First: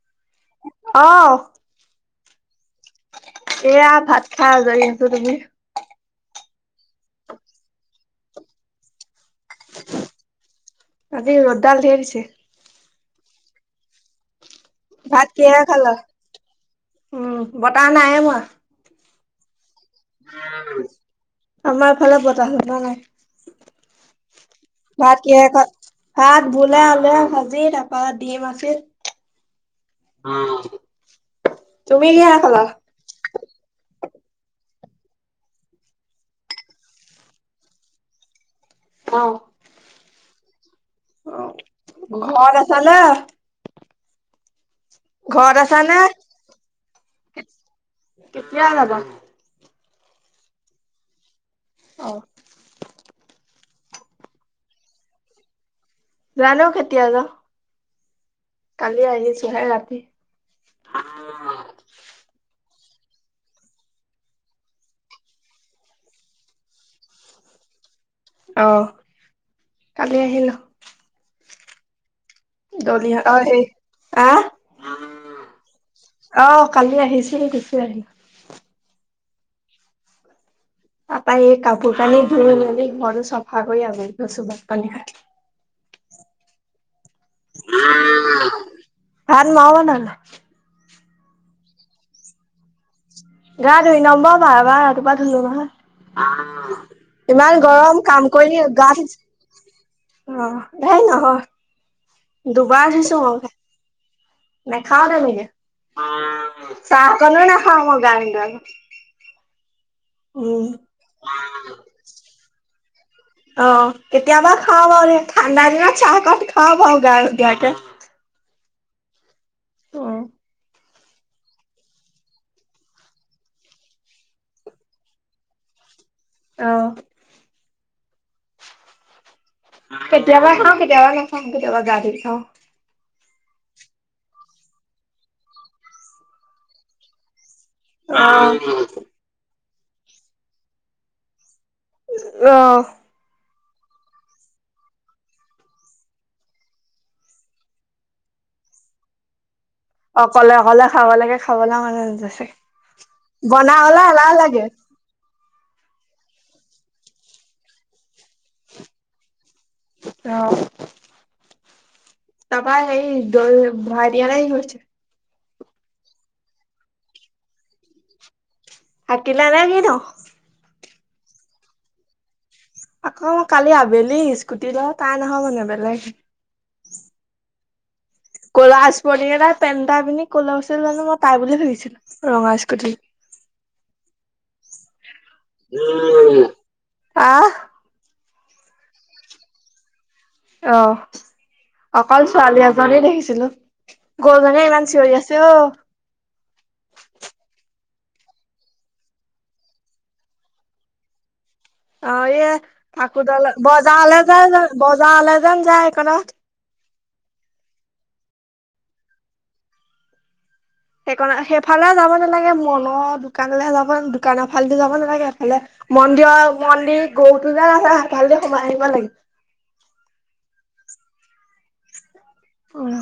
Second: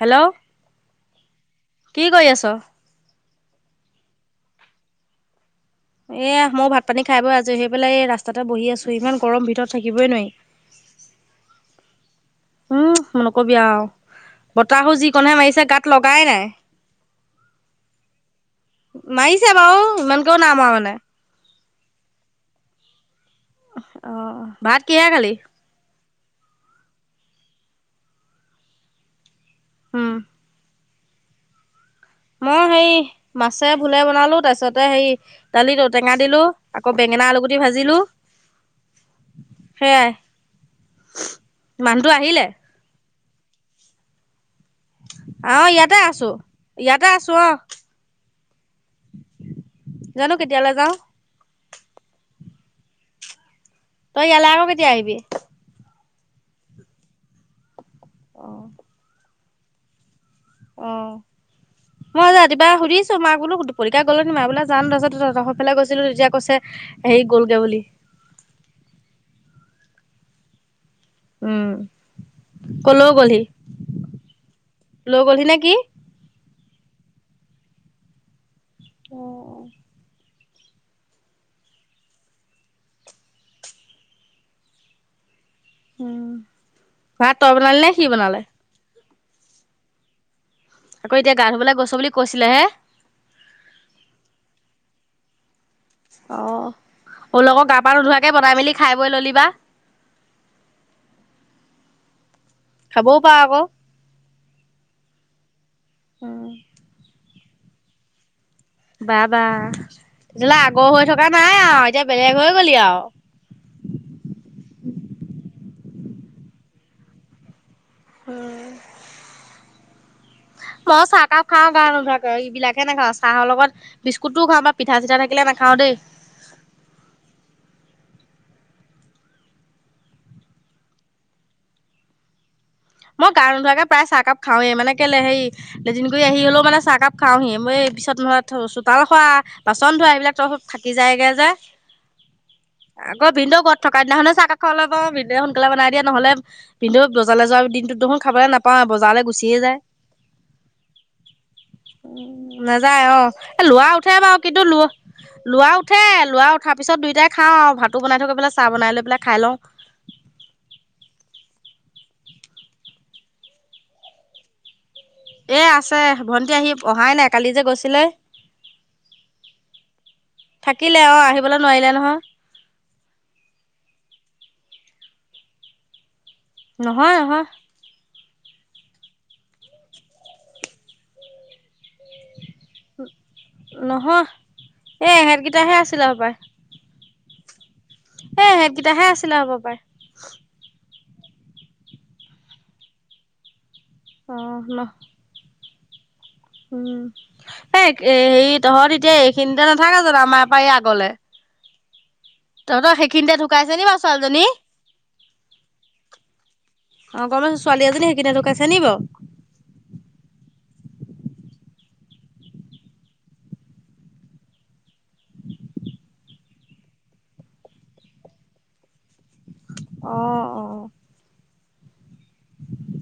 Hello অ', কি কৰি আছ এয়া ভাত খাই আজৰি আছো তুমি। এ মই ভাত পানী খাই বৈ আজৰি হয় পেলায় সেই পেলাই এই ৰাস্তাতে বহি আছো ইমান গৰম ভিতৰত থাকিবই নোৱাৰি আজি ৰ'দ লাল ধেই দিছে। উম, ম নকবি আও। বতাহু ভাত যিকণহে মাৰিছে কিহেৰে গাত খালা? লগাই নাই উম, বতাহ নাই মৰা। মাৰিছো বাৰু ইমানকেও নাম আৰু মানে। আমাৰফালে বতাহ অহা ন নাই আহ ভাত কিহে খালি। কিহেৰে খা ভাত ভোলে আলুৱে ভাজি তাৰপা ডিম আছিল। উম অহ মই হেই মাছে ভোলে বনালো তাৰ পিছত ত হেৰি দালিত ঔটেঙা দিলো, আকৌ বেঙেনা আলুগুটি ভাজিলো। অ', সেয়াই মানুহটো আহিলে। ঘৰত আছা নে? ঘৰত আহ আছা ইয়াতে নে? আছো ইয়াতে আছো আহ কেতিয়া যাবা? জানো কেতিয়ালৈ যাওঁ অ তই ইয়ালে আকৌ কেতিয়া আহিবি। নাজানো কেতিয়া যাওঁ। অ কালি আহিছোহে ৰাতিত। অ মই যে ৰাতি পুৱা কিবা সুধিছো মাক বোলো [unintelligible] গ'লে নে মা বোলোন তাছতৰ ফালে গৈছিলো তেতিয়া কৈছে হে গলগৈ [unintelligible] তলি আহ কালি আহিলো। উম। দলিহ অ সেই হ লৈ গ'লহি নে কি আহ। কালি আহিছে গোচি আহিলি অ' তাৰপৰা এই কাপোৰ কানি ধই মেলি ঘৰ চফা কৰি আজৰি হৈ চো ভাত পানী খাই। উম, ভাত তই বনালি নে সি বনালে। ভাত মই বনালো। আকৌ এতিয়া গা ধুবলৈ গৈছ বুলি কৈছিলে হে। গা ধুই নম ব ভ বা ৰাতিপুৱা ধুললো অ নহয়। মোৰ ইমান লগৰ গা পা গৰম কাম নোধোৱাকে বনাই কৰি মেলি গা খাই বৈ ললি বা অ' এই নহয় অ' দুবাৰ খাবও দিছো পাৰ মোক আকৌ নেখাওতে মকে চাহ [unintelligible] অকননো নাখাওঁ মই গা নধুৱাকে। বা বা তেতিয়াহ'লে আগৰ হৈ থকা নাই আৰু এতিয়া বেলেগ হৈ গলি আৰু অ কেতিয়াবা খাওঁ পাৰ ঠাণ্ডা দিনত চাহকাপ খাওঁ বা গা নুধৱা কৰে। উম, মই চাহ কাক খাওঁ, গা নোধৰা এইবাকে নাখাওঁ, চাহৰ লগত বিস্কুতটোও খাওঁ বা পিঠা চিঠা থাকিলে নাখাওঁ। ম [unintelligible] আহ কেতিয়াবা খাওঁ কেতিয়াবা নাখাওঁ কেতিয়াবা গা ধুই খাওঁ। মই গা নোধোৱাকে প্ৰায় চাহকাপ খাওে মানে কেলে হে এদিনগুৰি আহি হ'লেও মানে চাহকাপ খাওহিয়ে। মই এই পিছত নহয় চোতাল সৰা বাচন ধোৱা এইবিলাক তো থাকি যায়গে যে। আহ আকৌ ভিনদেউ ঘৰত থকা দিনা নয়, চাহ কাষৰলে পইণ্টটো বিন্ধুৱে সোনকালে বনাই দিয়, নহলে বিন্দু গজালে যোৱাৰ দিন দেখোন, খাবলৈ নাপাওঁ, বজাৰলৈ গুচিয়ে যায় অকলে অকলে খাব লাগে খাবলৈ মন উ, গৈছে নাযায় অ', লোৱা বনাবলে উঠে এলাহ বাৰু, কিন্তু লাগে লোৱা লোৱা উঠে, লোৱা উঠাৰ পিছত দুইটাই খাওঁ ভাতো বনাই থকা প, চাহ বনাই লৈ পেলাই, খাই লওঁ থাপা হেৰি এইটো দ ভাইৰিয়েল নে গৈ হৈছে এ, আছে ভণ্টি আহি অহাই নাই কালি যে গৈছিলে হাটিলা লাগে ন [unintelligible] থাকিলে, অ', আহিবলৈ নোৱাৰিলে নহয় আকৌ মই কালি আবেলি স্কুটীৰ লগত তাই নহয়, মানে বেলেগ নহয়, নহয় ক'লা চাৰ্টে, তাৰ পেণ্টটো পিন্ধি, কলেইছ জানো, মই পাই বুলি ভাবিছিলোঁ ৰঙা স্কুটী এই, এহেতকেইটাহে আছিল, আৰু পায় আহ এহেকেইটাহে আছিলে, হ'ব পাৰে অ', অকল ছোৱালী এজনীকেই দেখিছিলোঁ অ ক'ৰ মানুহে ন ইমান চিঞৰি আছে, অ', উম', এ, হেৰি, তহঁত এতিয়া এইখিনিতে নাথাকে জানো আমাৰ পৰা এই আগলৈ অ', এ, ফাকুৱাডাল ঢুকাইছে নি বাৰু বজাৰলৈ ছোৱালীজনী যায় যে, বজাৰলৈ যেন যায়, এইকণতে অ', সেই ছোৱালীজনীয়ে সেইখিনি লুকাইছে নি বাৰু সেইকাৰণে, সেইফালে যাব নালাগে, মনৰ দোকানলৈ যাব, দোকানৰ ফালেও যাব নালাগে, সেইফালে মন্দিৰৰ, মন্দিৰৰ গৰুটো য'ত আছে, ভালে সোমাই আহিব লাগিব। অঁ', অ'। অ',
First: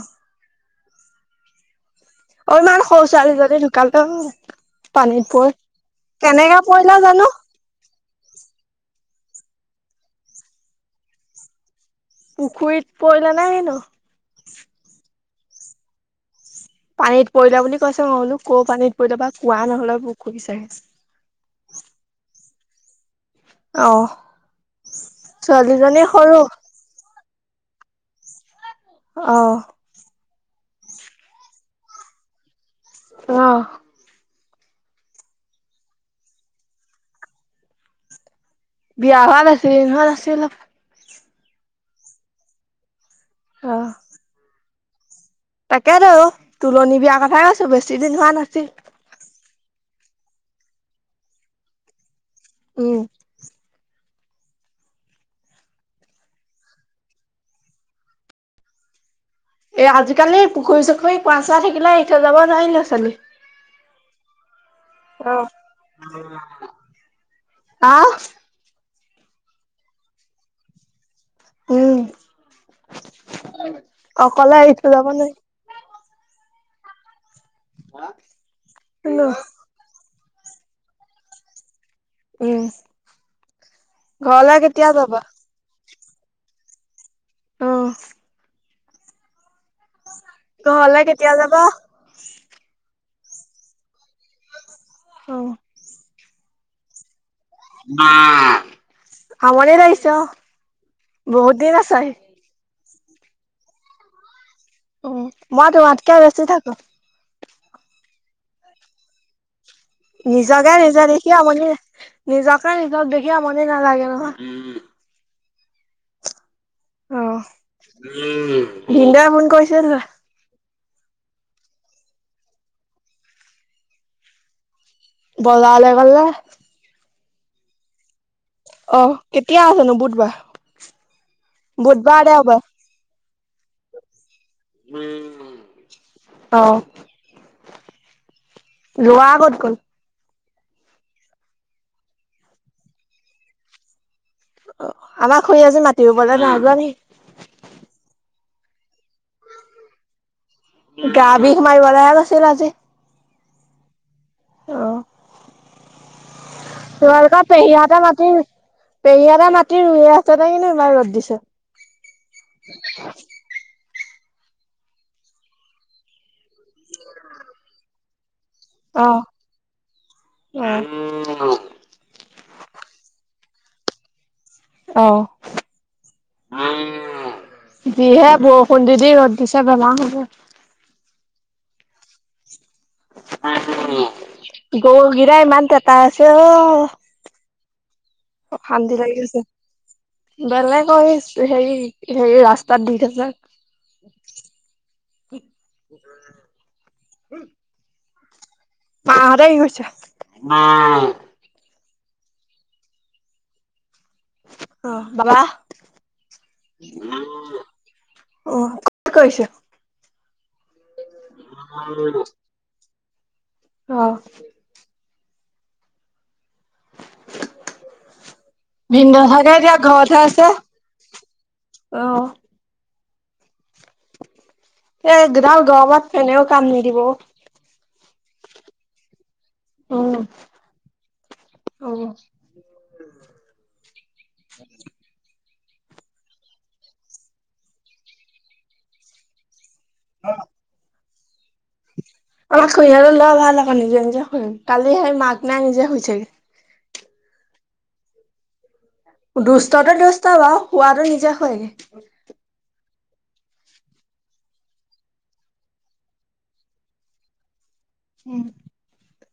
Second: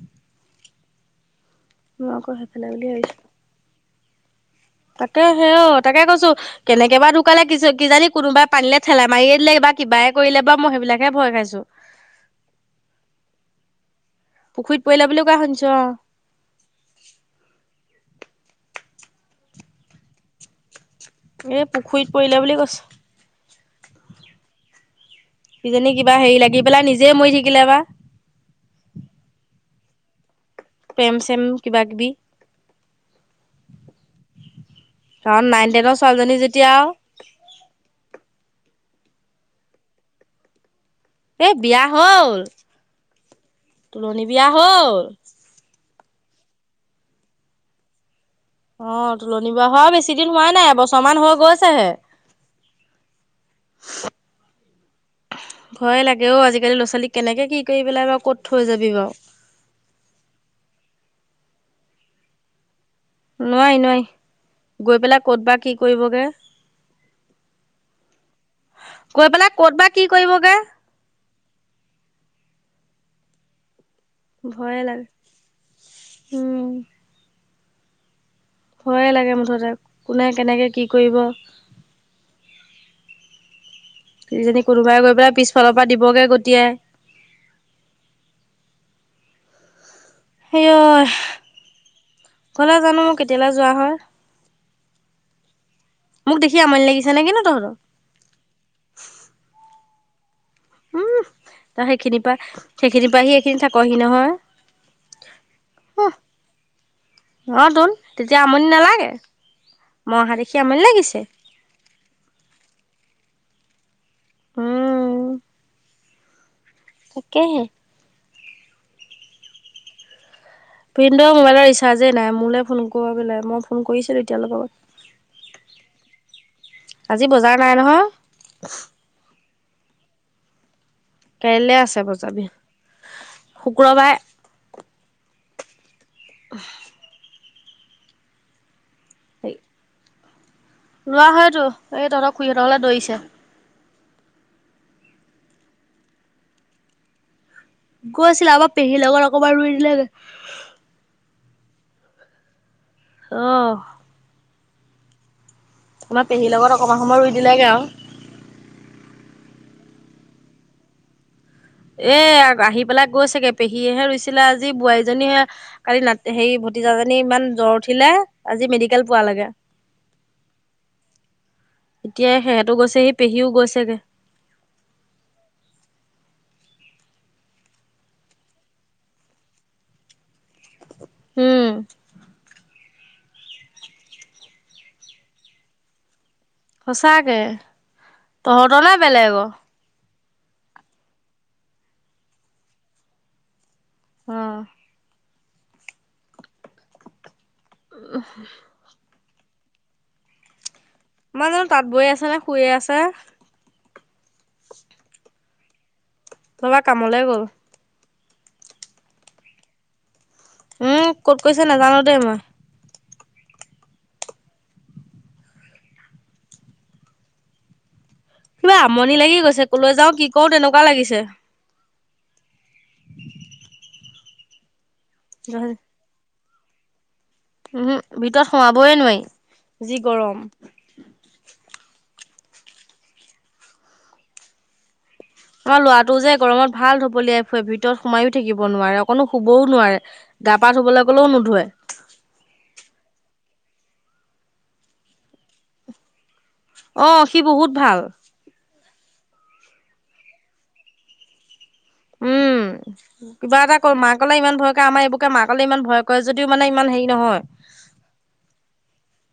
মই আকৌ অ, সেইফালে ইমান বুলি সৰু ভাবিছো ছোৱালীজনী ঢুকালে। তাকে পানীত হে, পৰি অ, তাকে কৈছো, পৰিলে কেনেকে বা জানো ঢুকালে? কি কিজানি, কোনোবাই পানীলৈ ঠেলাই মাৰিয়ে দিলে বা কিবা কৰিলে বাৰু, মই সেইবিলাকহে ভয় খাইছোঁ। পুখুৰীত পৰিলা নাই কিনো? [unintelligible] ককাাাহঞ্চ পানীত পৰিলা বুলি কৈছে, মইবোলোঁ, পানীত পৰিল নেকি? কোৱা নহলে এ, পুখুৰীত পৰিলে বুলি কৈছে। অ', সজনী ছোৱালীজনী কিবা হেৰি সৰু লাগি পেলাই, নিজে মৰি থাকিলে বা? অহ, প্ৰেম-চেম, কিবা কিবি। অহ, অ, নাইন-টেনৰ ছোৱালীজনী যেতিয়া। বিয়া হোৱা নাছিল, দ হোৱা আছিল অলপ। [unintelligible] বিয়া হল, অ তোলনী বিয়া হল। তাকেতো তুলনীৰ বিয়াৰ কথাই কৈছোঁ, বেছি দিন হোৱা নাই। অ, তুলনীৰ বিয়া বেছি দিন হোৱা নাই এবছৰমান হৈ গৈছে। উম', [unintelligible] ভয় লাহে ও আজি কালি লৰা ছোৱালীক কেনেকৈ কি কৰি পেলাই বাৰু কত থৈ যাব বাৰু। এ, আজিকালি পুখুৰী-চুখুৰী কোৱা-চোৱা থাকিলে এতিয়া যাব নোৱাৰি। নোৱাৰি নোৱাৰি গৈ পেলাই ক'ত বা কি কৰিবগে অহ, আহ, গৈ পেলাই কত বা কি কৰিবগে। উম', অ, কলে ভয়ে আহিছো, লাগে যাব নাই। উম হা ভয়ে লাগে মুঠতে কোনে কেনেকে কি কৰিব [unintelligible] ঘৰলে যদি কেতিয়া কোনোবাই গৈ যাবা? পেলাই পিছফালৰ পৰা দিবগে গটিয়াই অ হেয় ঘৰলে ঐ কেতিয়া যাবা? ঘৰলে জানো কেতিয়ালৈ যোৱা হয় অ মোক দেখি আমনি লাগিছে নে কি নো আমনি লাগিছে অ উম বহুত দিন ত আছাহি। সেইখিনিৰ পৰা সেইখিনিৰ পৰা আহি এইখিনিত থাকহি নহয় উ মই তোমাতকে উহ বেচি থাকো অ তোন তেতিয়া আমনি নালাগে মই অহা দেখি নিজকে আমনি নিজে লাগিছে দেখি আমনি নিজকে নিজক দেখি আমনি নালাগে ন [unintelligible] উম তাকেহে ভিনদৌ' এ ফোন কৰিছে তোলে ভিনদৌৰ মোবাইলৰ ৰিচাৰ্জেই নাই মোলে ফোন কৰো বোলে মই ফোন কৰিছিলো এতিয়া অলপ আগত বজাৰলে গ'ল নে আজি বজাৰ নাই নহয় অ কেতিয়া আছেনো বুধবাৰ? কাইলৈ আছে বজাৰ বুধবাৰলে হব শুক্ৰবাৰে অ। ল'ৰা কত গল? লৰা সৈতো এই তহঁতৰ খুড়ী হতঁৰ ঘৰলে দৌৰিছে। অ আমাৰ খুৰী আজি মাতি ৰোবলে নাই যোৱা নেকি? গৈ আছিল আমাৰ পেহীৰ লগত অকমান ৰোই দিলেগে। গা বিষ মাৰিবলৈহে গৈছিল আজি। অ। অ। আমাৰ পেহীৰ লগত অকণমান সময় ৰুই তোমালোকৰ দিলেগে আৰু পেহীহঁতৰ মাটি পেহীহঁতৰ মাটি ৰোই‌ আছে নে কিনো ইমান ৰ'দ দিছে। এ আহি পেলাই গৈ চাগে পেহীয়েহে ৰুইছিলে আজি বোৱাৰীজনীহে কালি নাট সেই ভতিজাজনী ইমান জ্বৰ উঠিলে আজি মেডিকেল অ পোৱালেগে। অ এতিয়া সিহঁতো গৈছেহি পেহীও গৈছেগে। অ। যিহে বৰষুণ দি দি ৰ'দ দিছে বেমাৰ হ'ব। উম। গৰু গিতাই ইমান তেতাই আছে অ। সঁচাকে। তহঁতৰ নে অশান্তি লাগি গৈছে। বেলেগৰ বেলেগৰ হেৰি হেৰি ৰাস্তাত দি থৈছে। হম। উম। উ [inaudible] মাহতে কি কৰিছে? মাই জানো তাঁত বৈ আছে নে শুইয়ে আছে। অ বাবা? বাবা কামলৈ গ'ল। অ কত গৈছে? উম ক'ত কৰিছে নাজানো দেই মই। অ। কিবা আমনি ভিনদেউ লাগি চাগে গৈছে, এতিয়া কলৈ যাও ঘৰতহে কি আছে কৰো তেনেকুৱা লাগিছে। অ'। এ একডাল গৰমত ফেনেও কাম নিদিব অ'। উম, ভিতৰত সোমাবই নোৱাৰি যি উম। গৰম। [unintelligible] আমাৰ লৰাটো যে গৰমত ভাল ধপলিয়াই ফুৰে, ভিতৰত সোমাইয়ো থাকিব নোৱাৰে অকনো শুবও নোৱাৰে, গা পা ধুবলৈ কলেও নোধোৱে। আমাক খুইহতৰ ল'ৰা ভাল আকৌ নিজে নিজে শুৱে, কালি সেই মাক নাই নিজে শুইচেগে। অ', সি বহুত ভাল। দুষ্টটো দুষ্ট বাৰু শুৱাতো নিজে শুৱেগে। উম। উম, কিবা এটা ক মাকলে ইমান ভয় কৰে আমাৰ এইবোৰকে মাকলে ইমান ভয় কৰে যদিও মানে ইমান হেৰি নহয়। উম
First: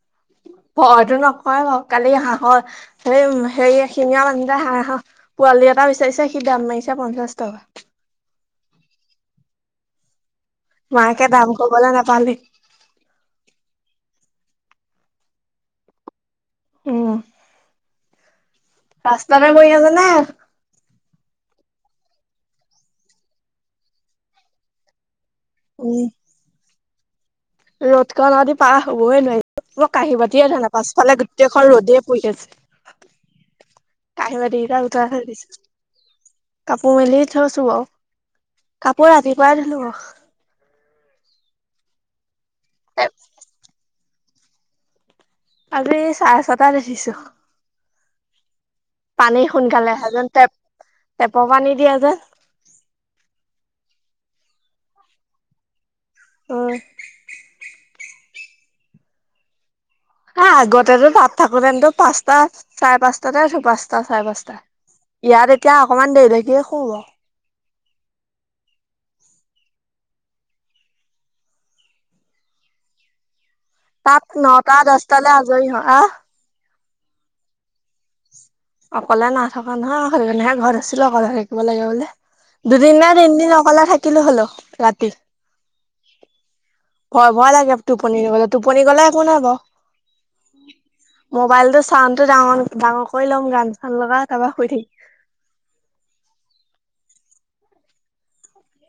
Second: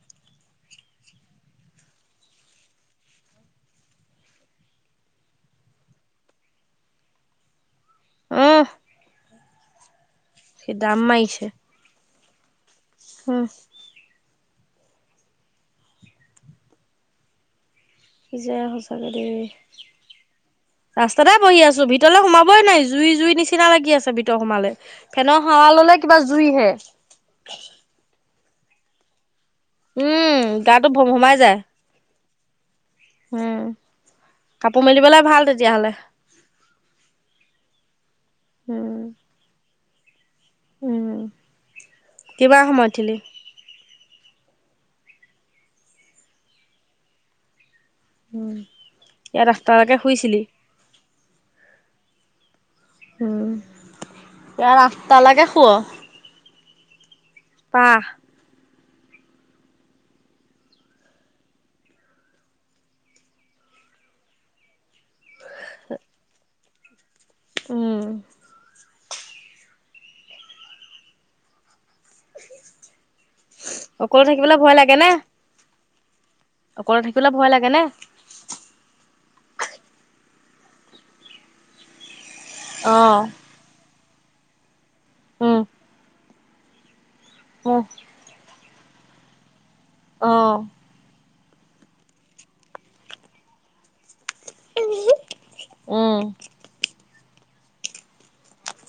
[inaudible] ভয়টো নকৰে বাৰু, কালি হাঁহৰ হে হেৰি এশিঙীয়া [unintelligible] হাঁহ পোৱালি এটা বিচাৰিছে সি দাম মাৰিছে পঞ্চাশ টকা। [unintelligible] সি মাকে মাৰিছে দাম কবলে নাপালেই। উম। উম। কিযে সঁচাকে ৰাস্তাতে পৰি আছে নে [unintelligible] ৰাস্তাতে বহি আছো ভিতৰলৈ সোমাবই নোৱাৰি জুই জুই নিচিনা লাগি আছে ভিতৰত সোমালে। ফেনৰ হাৱা ল'লে কিবা জুই হে। ৰ'দ ক'নদি পাৰ হ'বই নোৱাৰি। মই কাঁহী বাতিয়ে উম ধোৱা নাই গাটো ভম পাছফালে ভমাই যায় গোটেইখন ৰ'দে পৰি আছে। উম। কাঁহী বাটি বিলাক কাপোৰ উঠোৱাই মেলিবলে থৈ ভাল দিছে তেতিয়াহ'লে কাপোৰ মেলি থৈছো বাও উম কাপোৰ ৰাতিপুৱাই ধুলো ব উম কিমান সময়ত বাৰু উঠিলি? আজি চাৰে ছটাত উঠিছো। [inaudible] পানী ইয়াত সোনকালে আঠটালৈকে আহে যেন শুইছিলি। টেপ টেপৰ পানী দিয়া যেন উম এই আঠটালৈকে শুৱ উম আহ হা [inaudible] আগতেতো তাত থাকোতেন্তো পাঁচটা চাৰে পাঁচটাতে উঠো পাঁচটা চাৰে পাঁচটা ইয়াত এতিয়া অকমান দেৰিকে শুৱ ৰহ উম অকলে তাত থাকিবলৈ ভয় নটা লাগে নে? দচটালৈ আজৰি নহ অ' অকলে থাকিবলে ভয় লাগে নে অকলে নাথকা নহয় সেইকাৰণেহে ঘৰত আছিলো অকলে থাকিব লাগে বুলি। দুদিন নে অ', তিনদিন অকলে থাকিলো হলো ৰাতি। ভয় ভয় লাগে মোৰ টোপনি নগলে টোপনি গলে একো নাই বাৰু অ', মোবাইলতো চাউনডটো ডাঙৰ ডাঙৰকৈ ল'ম গান চান লগাই তাৰপৰা শুই থাকিম উম।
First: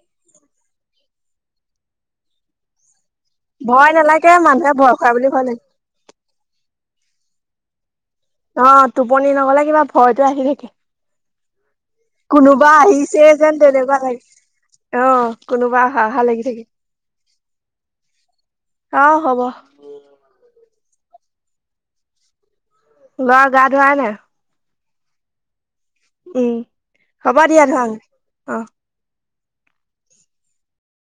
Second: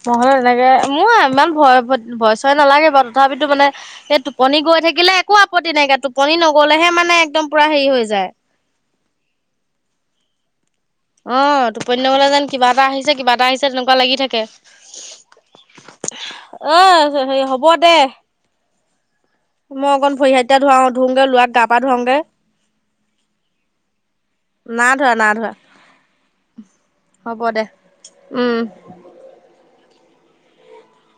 নহ'লে মোৰ ইমান ভয় ভয় চয় নালাগে বাৰু তথাপিতো মানে ভয় এই নালাগে টোপনি মানুহে গৈ ভয় কৰা থাকিলে বুলি একো ভয় আপত্তি নাইকিয়া টোপনি নগলেহে মানে একদম পুৰা হেৰি হৈ যায় অ', টোপনি নগলে কিবা ভয়তো আহি থাকে। অ', টোপনি নগলে যেন কিবা কোনোবা এটা আহিছে, কিবা এটা যেন আহিছে তেনেকুৱা লাগি লাগে। থাকে। অ' কোনোবা অহা অহা লাগি থাকে। আহ, হে হ'ব দে। অ' হ'ব মই অকন ভৰি হাতকেইটা ধুৱাও ধুওগে, ল'ৰাক গা পা ধুৱাওগে। ল'ৰাক গা ধোৱাই নাই। নাই ধোৱা, নাই ধোৱা উম, হ'ব দে, দিয়া ধোৱাগে অ'। উম,